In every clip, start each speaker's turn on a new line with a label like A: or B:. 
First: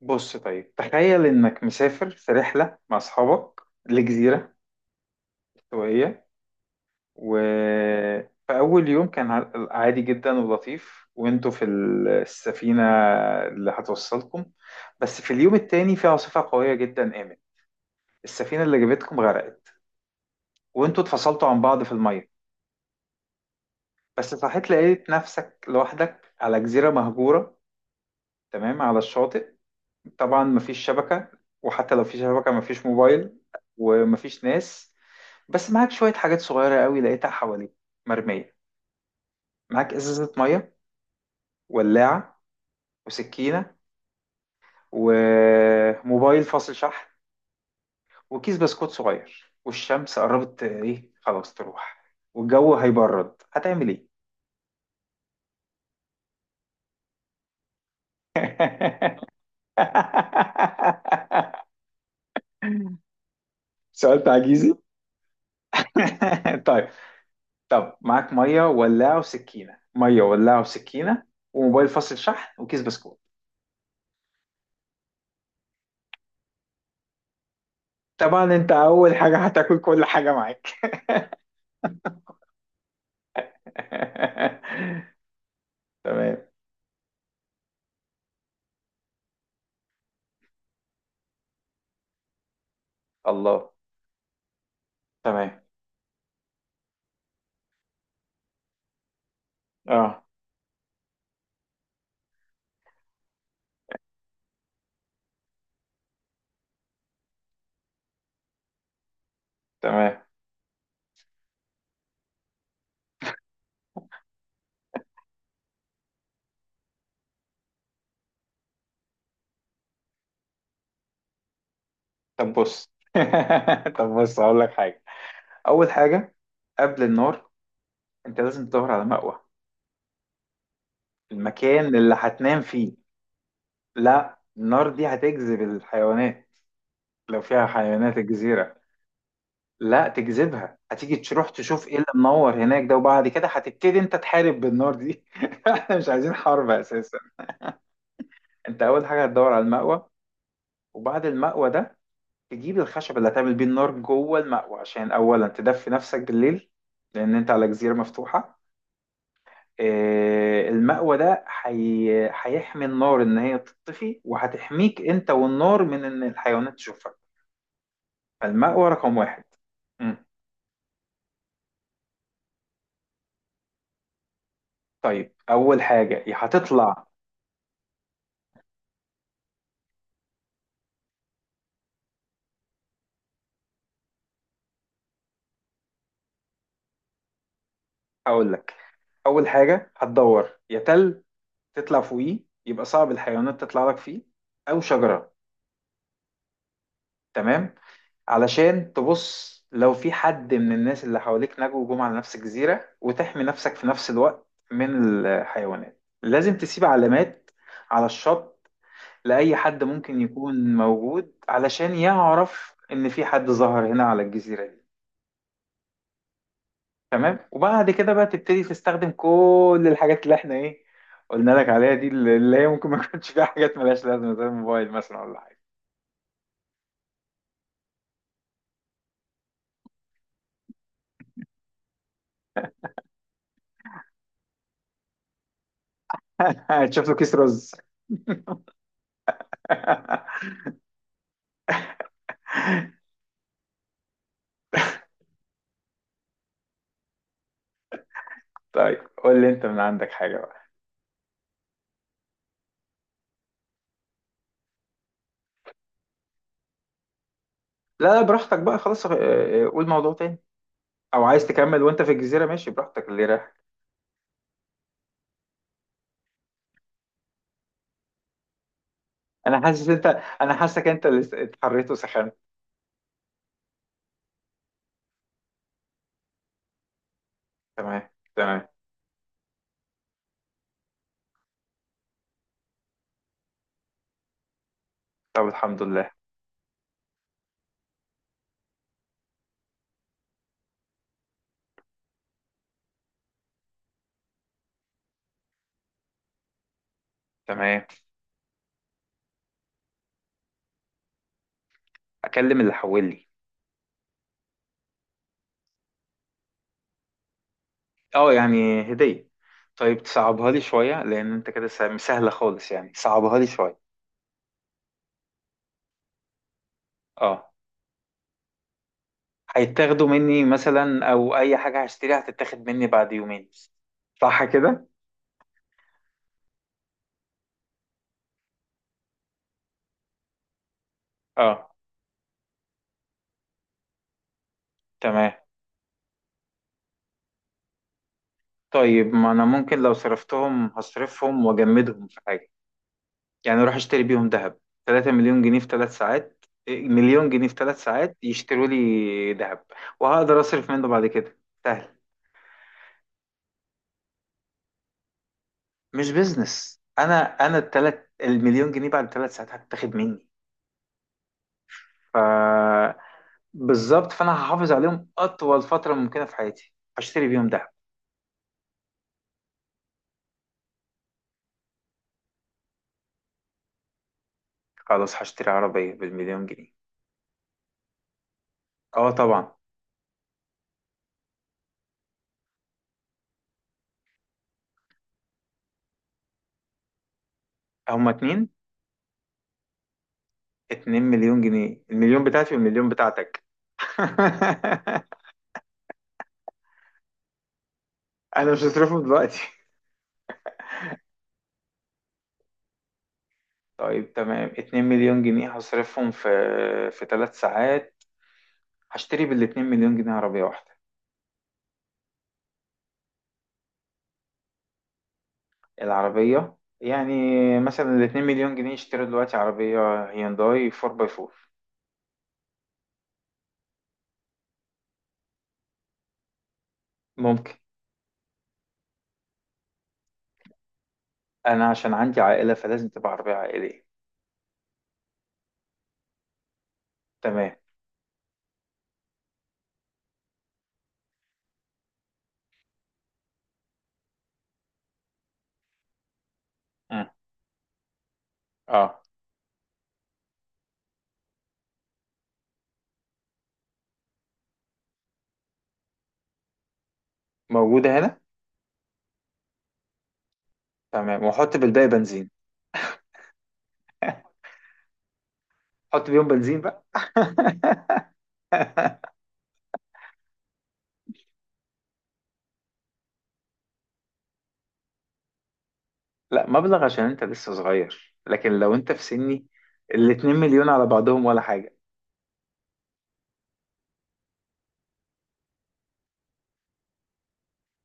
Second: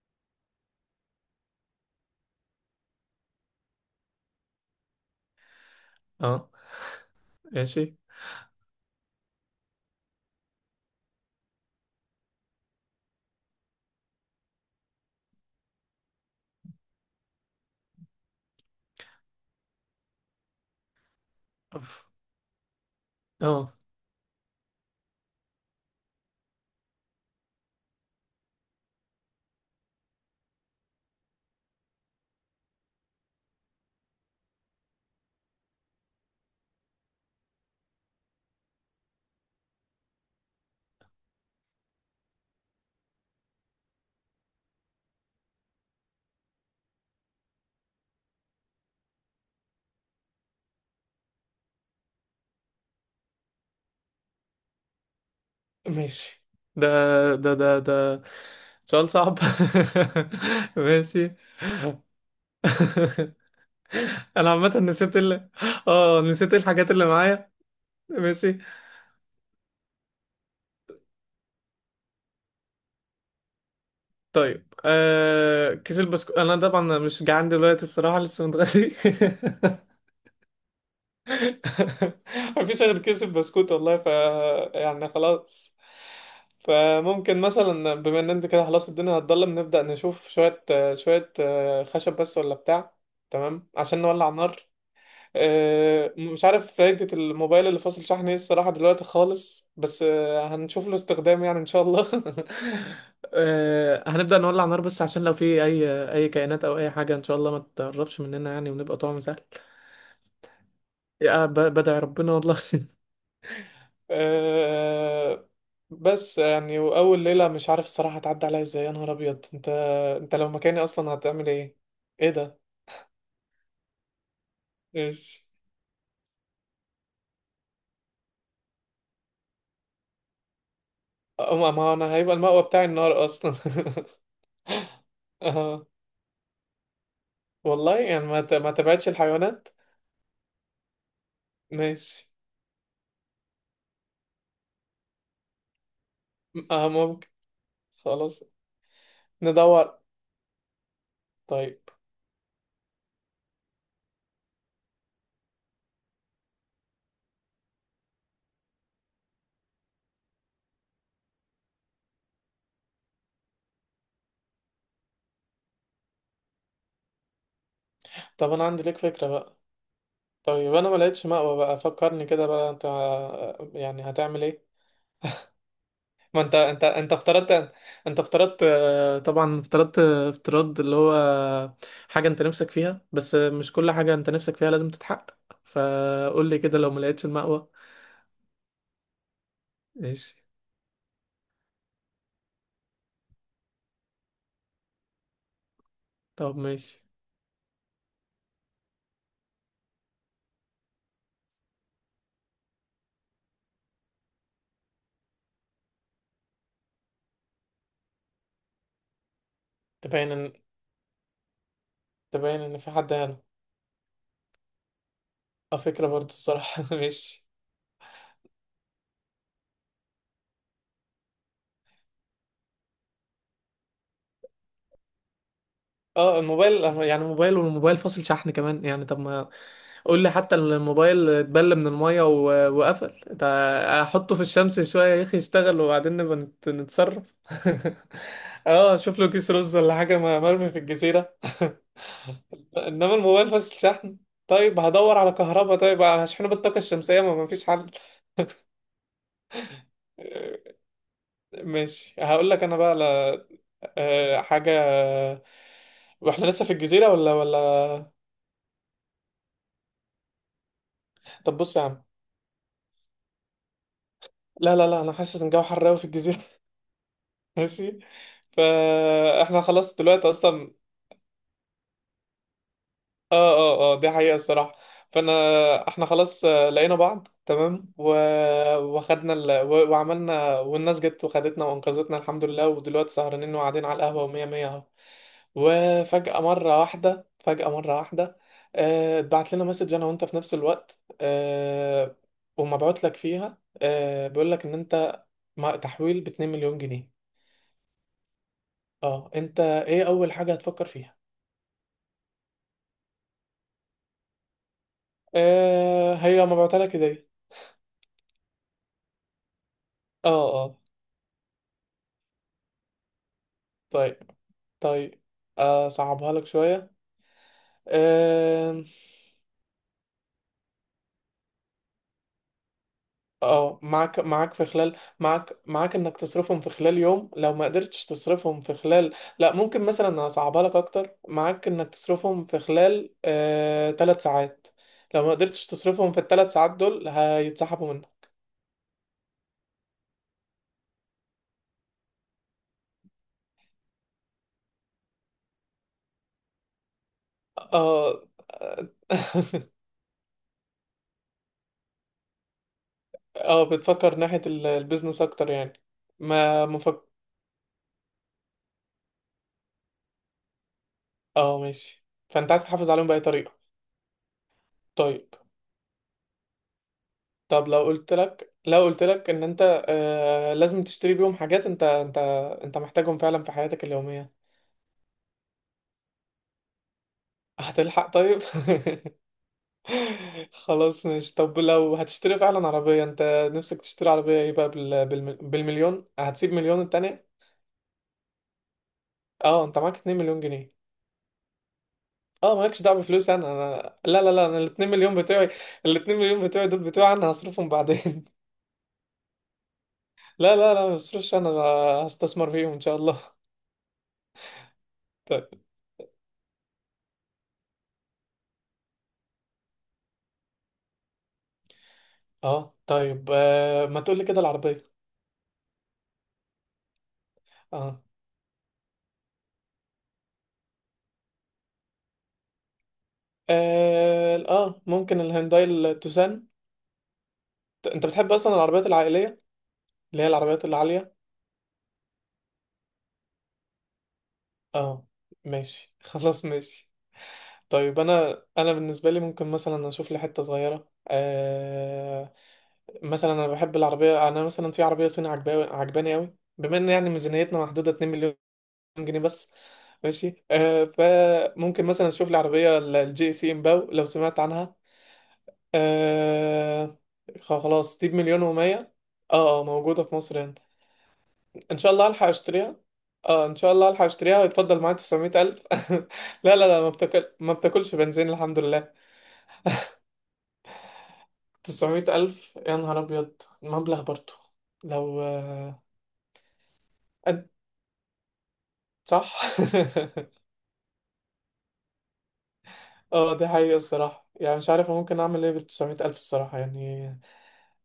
A: بص، طيب تخيل انك مسافر في رحلة مع اصحابك لجزيرة استوائية.
B: اه، ماشي.
A: وفي اول يوم كان عادي جدا ولطيف وانتوا في السفينة اللي هتوصلكم. بس في اليوم التاني في عاصفة قوية جدا قامت. السفينة اللي جابتكم غرقت وانتوا اتفصلتوا عن بعض في
B: أف-
A: المية.
B: اه،
A: بس صحيت لقيت نفسك لوحدك على جزيرة مهجورة تمام على الشاطئ. طبعا مفيش شبكة، وحتى لو في شبكة مفيش موبايل، ومفيش ناس. بس معاك شوية حاجات صغيرة قوي لقيتها حواليك مرمية. معاك إزازة مية، ولاعة، وسكينة، وموبايل فاصل شحن، وكيس بسكوت صغير. والشمس قربت، إيه، خلاص تروح، والجو هيبرد. هتعمل إيه؟
B: ماشي. ده ده سؤال صعب. ماشي.
A: سؤال
B: انا
A: تعجيزي.
B: عامة نسيت ال اه نسيت
A: طيب.
B: الحاجات اللي معايا.
A: طب معاك
B: ماشي،
A: مية، ولاعة، وسكينة، مية، ولاعة، وسكينة، وموبايل فاصل شحن، وكيس بسكوت.
B: طيب. كيس البسكوت، انا طبعا مش جعان دلوقتي الصراحة، لسه
A: طبعا انت
B: متغدي.
A: اول حاجة هتاكل كل حاجة معاك.
B: مفيش غير كيس البسكوت والله، ف يعني خلاص.
A: تمام.
B: فممكن مثلا، بما ان انت كده خلاص الدنيا هتضلم، نبدأ نشوف شوية خشب بس ولا بتاع، تمام،
A: الله.
B: عشان نولع نار.
A: تمام.
B: مش عارف فايدة الموبايل اللي فاصل شحن ايه الصراحة دلوقتي خالص، بس
A: اه.
B: هنشوف له استخدام يعني ان شاء الله. هنبدأ نولع نار بس عشان لو في اي كائنات او اي حاجة ان شاء الله ما تقربش مننا يعني، ونبقى طعم سهل.
A: تمام.
B: يا بدع ربنا والله. أه، بس يعني واول ليله مش عارف الصراحه هتعدي عليا ازاي، يا نهار ابيض. انت لو مكاني اصلا هتعمل ايه؟ ايه
A: طب
B: ده؟
A: بص. طب بص، هقول لك حاجه.
B: ايش؟
A: اول حاجه، قبل النار، انت لازم تدور على مأوى،
B: أه، ما
A: المكان اللي
B: انا هيبقى
A: هتنام
B: المأوى بتاعي
A: فيه.
B: النار اصلا.
A: لا، النار دي هتجذب
B: اه
A: الحيوانات، لو فيها
B: والله
A: حيوانات
B: يعني ما
A: الجزيره.
B: تبعدش الحيوانات.
A: لا، تجذبها، هتيجي تروح تشوف ايه اللي
B: ماشي،
A: منور هناك ده، وبعد كده هتبتدي انت تحارب بالنار دي. احنا مش عايزين حرب
B: اه
A: اساسا.
B: ممكن، خلاص
A: انت اول حاجه هتدور على
B: ندور.
A: المأوى. وبعد المأوى
B: طيب،
A: ده، تجيب الخشب اللي هتعمل بيه النار جوه المأوى، عشان أولا تدفي نفسك بالليل، لأن أنت على جزيرة مفتوحة. المأوى ده هيحمي النار إن هي تطفي، وهتحميك أنت والنار من إن الحيوانات تشوفك.
B: طب انا عندي
A: فالمأوى
B: ليك
A: رقم
B: فكره
A: واحد.
B: بقى.
A: مم.
B: طيب، انا ما لقيتش مأوى بقى، فكرني كده بقى، انت يعني هتعمل ايه؟
A: طيب، أول حاجة يا
B: ما انت انت
A: هتطلع،
B: انت افترضت. انت افترضت طبعا افترضت افتراض اللي هو حاجة انت نفسك فيها، بس مش كل حاجة انت نفسك فيها لازم تتحقق. فقول لي كده، لو ما لقيتش المأوى.
A: أقول لك، أول حاجة
B: ماشي.
A: هتدور يا تل تطلع فوقيه، يبقى صعب الحيوانات تطلع لك فيه، أو شجرة.
B: طب ماشي.
A: تمام. علشان تبص لو في حد من الناس اللي حواليك نجوا وجم على نفس الجزيرة، وتحمي نفسك في نفس الوقت من الحيوانات، لازم تسيب علامات على الشط لأي حد ممكن
B: تبين ان
A: يكون موجود، علشان
B: تبين
A: يعرف
B: ان في
A: إن
B: حد
A: في
B: هنا.
A: حد ظهر هنا على الجزيرة دي.
B: اه، فكرة برضه الصراحة.
A: تمام.
B: ماشي.
A: وبعد كده بقى تبتدي تستخدم كل الحاجات اللي احنا، ايه، قلنا لك عليها، دي اللي هي ممكن ما يكونش فيها حاجات ملهاش لازمة، زي الموبايل مثلا ولا حاجة.
B: اه الموبايل، يعني موبايل والموبايل فاصل شحن كمان يعني، طب ما قول لي، حتى الموبايل اتبل من المية وقفل ده، احطه في الشمس شوية يا اخي يشتغل، وبعدين نبقى
A: تشوف له كيس
B: نتصرف.
A: رز.
B: اه، اشوف له كيس رز ولا حاجة مرمي في الجزيرة. انما الموبايل فاصل شحن، طيب هدور على كهرباء، طيب هشحنه بالطاقة الشمسية، ما مفيش حل.
A: طيب، قول لي انت من عندك حاجة
B: آه،
A: بقى.
B: ماشي، هقول لك انا بقى على حاجة. واحنا لسه في الجزيرة ولا
A: لا،
B: ولا
A: لا، براحتك بقى خلاص. قول موضوع تاني، او عايز
B: طب بص يا
A: تكمل وانت
B: عم،
A: في الجزيرة. ماشي، براحتك اللي رايح.
B: لا لا لا انا حاسس ان الجو حر قوي في الجزيره. ماشي، فاحنا
A: انا حاسس
B: خلاص
A: انت
B: دلوقتي
A: انا
B: اصلا.
A: حاسك انت اللي اتحريت وسخنت.
B: اه اه اه، دي حقيقه الصراحه. فانا احنا خلاص لقينا بعض تمام
A: تمام.
B: و...
A: تمام.
B: وخدنا ال... و... وعملنا، والناس جت وخدتنا وانقذتنا الحمد لله. ودلوقتي سهرانين وقاعدين على القهوه ومية مية اهو.
A: طب، الحمد لله.
B: وفجاه مره واحده فجاه مره واحده اتبعت لنا مسج انا وانت في نفس الوقت، ومبعوت لك فيها بيقول لك ان انت تحويل ب 2 مليون جنيه.
A: تمام.
B: اه انت ايه اول حاجة هتفكر فيها؟
A: اكلم اللي حولي.
B: آه هي ما بعتلك كده.
A: اه، يعني هدية. طيب،
B: اه
A: تصعبها لي
B: اه،
A: شوية، لان انت كده سهلة خالص يعني. صعبها لي شوية.
B: طيب طيب. آه، صعبها لك شوية.
A: اه،
B: آه.
A: هيتاخدوا مني مثلا، او اي حاجة هشتريها هتتاخد مني بعد يومين.
B: اه، معاك
A: صح
B: معاك في
A: كده.
B: خلال معاك انك تصرفهم في خلال يوم، لو ما قدرتش تصرفهم في خلال. لا، ممكن مثلا اصعبها لك اكتر. معاك
A: اه.
B: انك تصرفهم في خلال 3 ساعات، لو ما
A: تمام.
B: قدرتش تصرفهم في الثلاث ساعات دول هيتسحبوا منك.
A: طيب، ما انا ممكن لو صرفتهم هصرفهم واجمدهم في حاجة. يعني اروح اشتري بيهم ذهب. 3 مليون جنيه في 3 ساعات، إيه، مليون جنيه في 3 ساعات
B: اه.
A: يشتروا لي ذهب، وهقدر اصرف منه بعد كده. سهل.
B: اه، بتفكر ناحية البيزنس اكتر يعني.
A: مش
B: ما
A: بيزنس.
B: مفك.
A: انا التلات المليون جنيه بعد 3 ساعات هتتاخد مني.
B: اه ماشي، فانت عايز
A: ف
B: تحافظ عليهم بأي طريقة.
A: بالظبط. فانا هحافظ عليهم
B: طيب.
A: اطول فتره ممكنه في حياتي، هشتري بيهم دهب.
B: طب لو قلت لك ان انت آه لازم تشتري بيهم حاجات انت انت محتاجهم فعلا في حياتك اليومية.
A: خلاص، هشتري عربيه بالمليون جنيه.
B: هتلحق طيب؟
A: اه، طبعا.
B: خلاص، ماشي. طب لو هتشتري فعلا عربية، انت نفسك تشتري عربية ايه بقى بالمليون؟ هتسيب مليون التانية؟
A: هما اتنين.
B: اه انت معاك 2 مليون جنيه.
A: 2 مليون جنيه، المليون بتاعتي
B: اه مالكش
A: والمليون
B: دعوه بفلوس
A: بتاعتك.
B: انا، لا لا لا، انا الاتنين مليون بتوعي. الاتنين مليون بتوعي دول بتوعي انا، هصرفهم بعدين.
A: انا مش هصرفهم دلوقتي.
B: لا لا لا، ما بصرفش انا هستثمر فيهم ان شاء الله.
A: طيب، تمام، 2 مليون جنيه
B: طيب.
A: هصرفهم في 3 ساعات. هشتري بال 2 مليون جنيه عربية واحدة.
B: اه طيب، آه ما تقول لي كده العربيه.
A: العربية. يعني مثلا ال
B: اه
A: 2 مليون جنيه يشتروا دلوقتي عربية هيونداي 4 باي 4.
B: اه، آه، ممكن الهيونداي التوسان.
A: ممكن.
B: انت بتحب اصلا العربيات العائليه اللي هي العربيات العاليه.
A: أنا عشان عندي عائلة فلازم تبقى عربية عائلية.
B: اه، ماشي. خلاص ماشي.
A: تمام.
B: طيب، انا بالنسبه لي ممكن مثلا اشوف لي حته صغيره، مثلا انا بحب العربيه. انا مثلا في عربيه صيني عجباني عجباني قوي، بما ان يعني
A: مم.
B: ميزانيتنا محدوده 2 مليون
A: اه،
B: جنيه بس. ماشي، آه، فممكن مثلا اشوف العربيه الجي سي امباو، لو سمعت عنها. آه.
A: موجودة
B: خلاص، دي
A: هنا.
B: بمليون و100. اه، موجوده في مصر هنا.
A: تمام، وأحط
B: ان
A: بالباقي
B: شاء الله الحق
A: بنزين.
B: اشتريها. اه ان شاء الله الحق اشتريها ويتفضل معايا 900,000.
A: حط بيهم
B: لا لا
A: بنزين
B: لا،
A: بقى.
B: ما بتاكل ما بتاكلش بنزين الحمد لله. 900,000 يا نهار ابيض، مبلغ برضه. لو
A: لا، مبلغ، عشان أنت لسه صغير، لكن لو أنت في
B: صح.
A: سني الاتنين مليون على بعضهم ولا حاجة.
B: اه دي حقيقة الصراحة، يعني مش عارف ممكن اعمل ايه بالتسعمية الف الصراحة، يعني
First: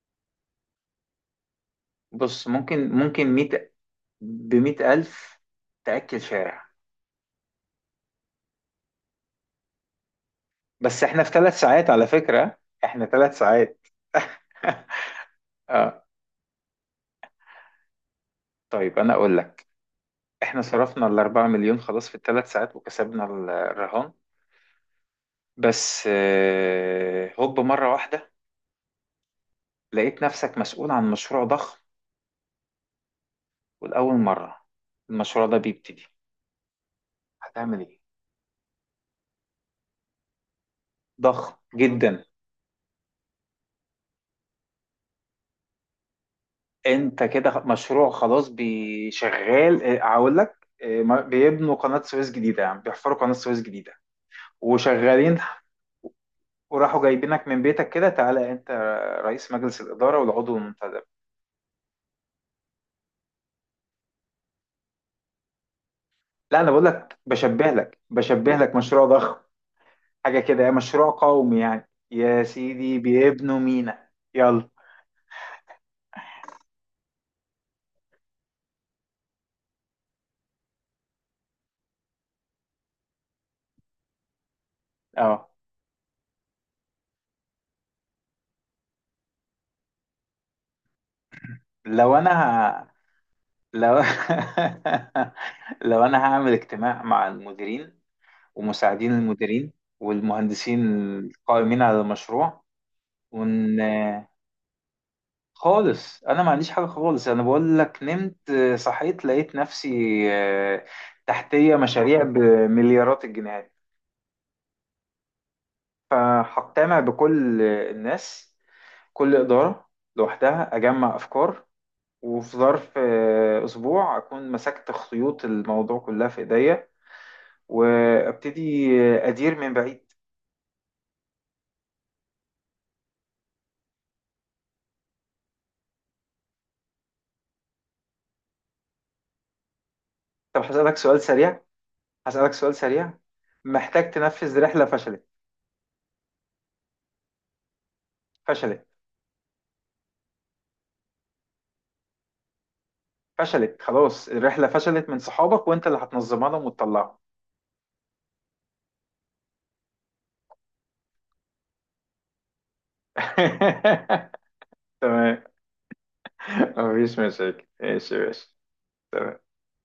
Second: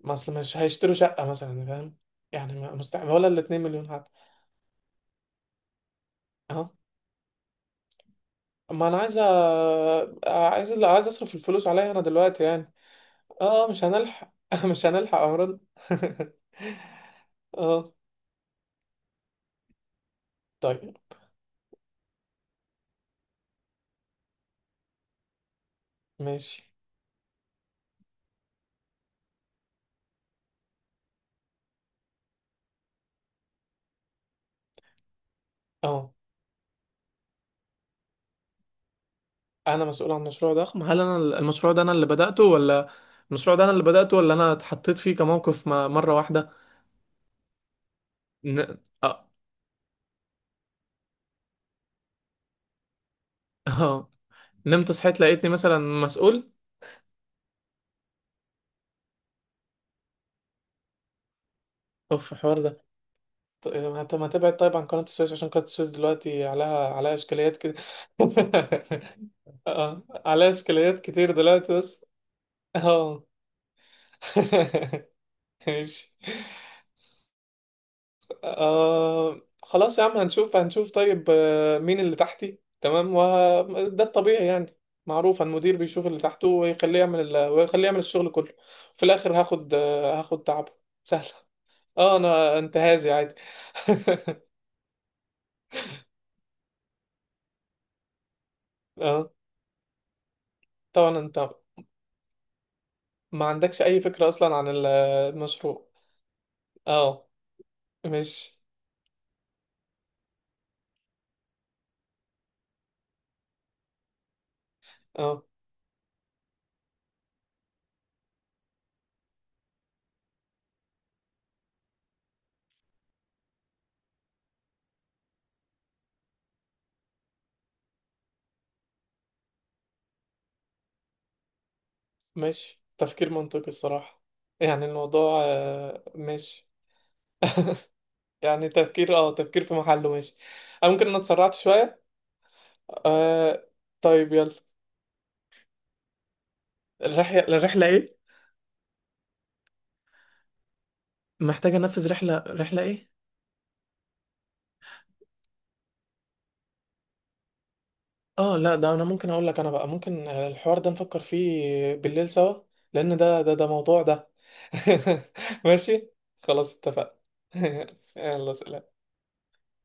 B: ما اصل مش هيشتروا شقة مثلا فاهم،
A: بص،
B: يعني
A: ممكن
B: مستحيل،
A: ممكن
B: ولا الاتنين مليون حتى.
A: بـ100 ألف تأكل شارع.
B: اه ما انا عايز عايز
A: بس
B: عايز
A: احنا في
B: اصرف
A: ثلاث
B: الفلوس
A: ساعات
B: عليا انا
A: على
B: دلوقتي
A: فكرة.
B: يعني.
A: احنا ثلاث
B: اه مش
A: ساعات
B: هنلحق. مش هنلحق امرنا.
A: اه،
B: اه،
A: طيب، انا اقول لك. احنا
B: طيب
A: صرفنا الاربعة مليون خلاص في الثلاث ساعات، وكسبنا الرهان. بس
B: ماشي.
A: هوب، مرة واحدة لقيت نفسك مسؤول عن مشروع ضخم، والأول مرة المشروع ده بيبتدي.
B: اه
A: هتعمل ايه؟
B: انا مسؤول عن مشروع ضخم؟ هل انا
A: ضخم
B: المشروع ده انا اللي
A: جدا.
B: بدأته ولا؟ المشروع ده انا اللي بدأته ولا انا اتحطيت فيه كموقف مرة واحدة؟
A: انت كده مشروع خلاص
B: ن...
A: بيشغال. اه، هقول لك، بيبنوا قناة سويس جديدة، يعني بيحفروا قناة سويس جديدة
B: اه نمت صحيت
A: وشغالين.
B: لقيتني مثلا مسؤول.
A: وراحوا جايبينك من بيتك كده، تعالى انت رئيس مجلس الإدارة والعضو المنتدب.
B: اوف الحوار ده. طب ما تبعد طيب عن قناة السويس، عشان قناة السويس دلوقتي
A: لا، انا بقول
B: عليها
A: لك،
B: اشكاليات
A: بشبه
B: كده.
A: لك بشبه لك مشروع ضخم،
B: اه
A: حاجة
B: عليها
A: كده
B: اشكاليات
A: مشروع
B: كتير
A: قومي
B: دلوقتي
A: يعني،
B: بس.
A: يا سيدي،
B: اه.
A: بيبنوا مينا. يلا.
B: ماشي. آه خلاص يا عم، هنشوف هنشوف. طيب، مين اللي تحتي؟ تمام، وده الطبيعي يعني معروف.
A: اه،
B: المدير بيشوف اللي تحته ويخليه يعمل ويخليه يعمل الشغل كله، في الاخر هاخد هاخد تعبه. سهل.
A: لو
B: اه
A: انا
B: انا
A: ه...
B: انتهازي عادي.
A: لو لو انا هعمل اجتماع مع المديرين ومساعدين
B: اه
A: المديرين والمهندسين
B: طبعا، انت
A: القائمين على المشروع.
B: ما
A: ون
B: عندكش اي فكرة اصلا عن المشروع.
A: خالص انا ما عنديش حاجه خالص.
B: اه
A: انا بقول لك، نمت
B: مش
A: صحيت لقيت نفسي، آه، تحتيه مشاريع بمليارات الجنيهات.
B: اه
A: فهقتنع بكل الناس، كل اداره لوحدها، اجمع افكار. وفي ظرف اسبوع اكون مسكت خيوط الموضوع كلها في ايديا، وابتدي ادير من بعيد.
B: مش تفكير منطقي الصراحة، يعني الموضوع مش يعني تفكير في محله، مش.
A: طب،
B: أنا
A: هسألك
B: ممكن انا
A: سؤال
B: اتسرعت
A: سريع.
B: شوية.
A: هسألك سؤال سريع
B: آه.
A: محتاج
B: طيب، يلا.
A: تنفذ رحلة فشلت،
B: الرحلة ايه؟
A: فشلت،
B: محتاجة انفذ رحلة، رحلة ايه؟
A: فشلت. خلاص الرحلة فشلت من صحابك وانت اللي هتنظمها لهم وتطلعهم.
B: اه لا، ده انا ممكن اقول لك انا بقى، ممكن الحوار ده نفكر فيه بالليل سوا، لان ده موضوع ده.
A: تمام،
B: ماشي، خلاص اتفقنا.
A: مفيش مشاكل. ماشي.
B: يلا
A: ماشي.
B: سلام.
A: تمام.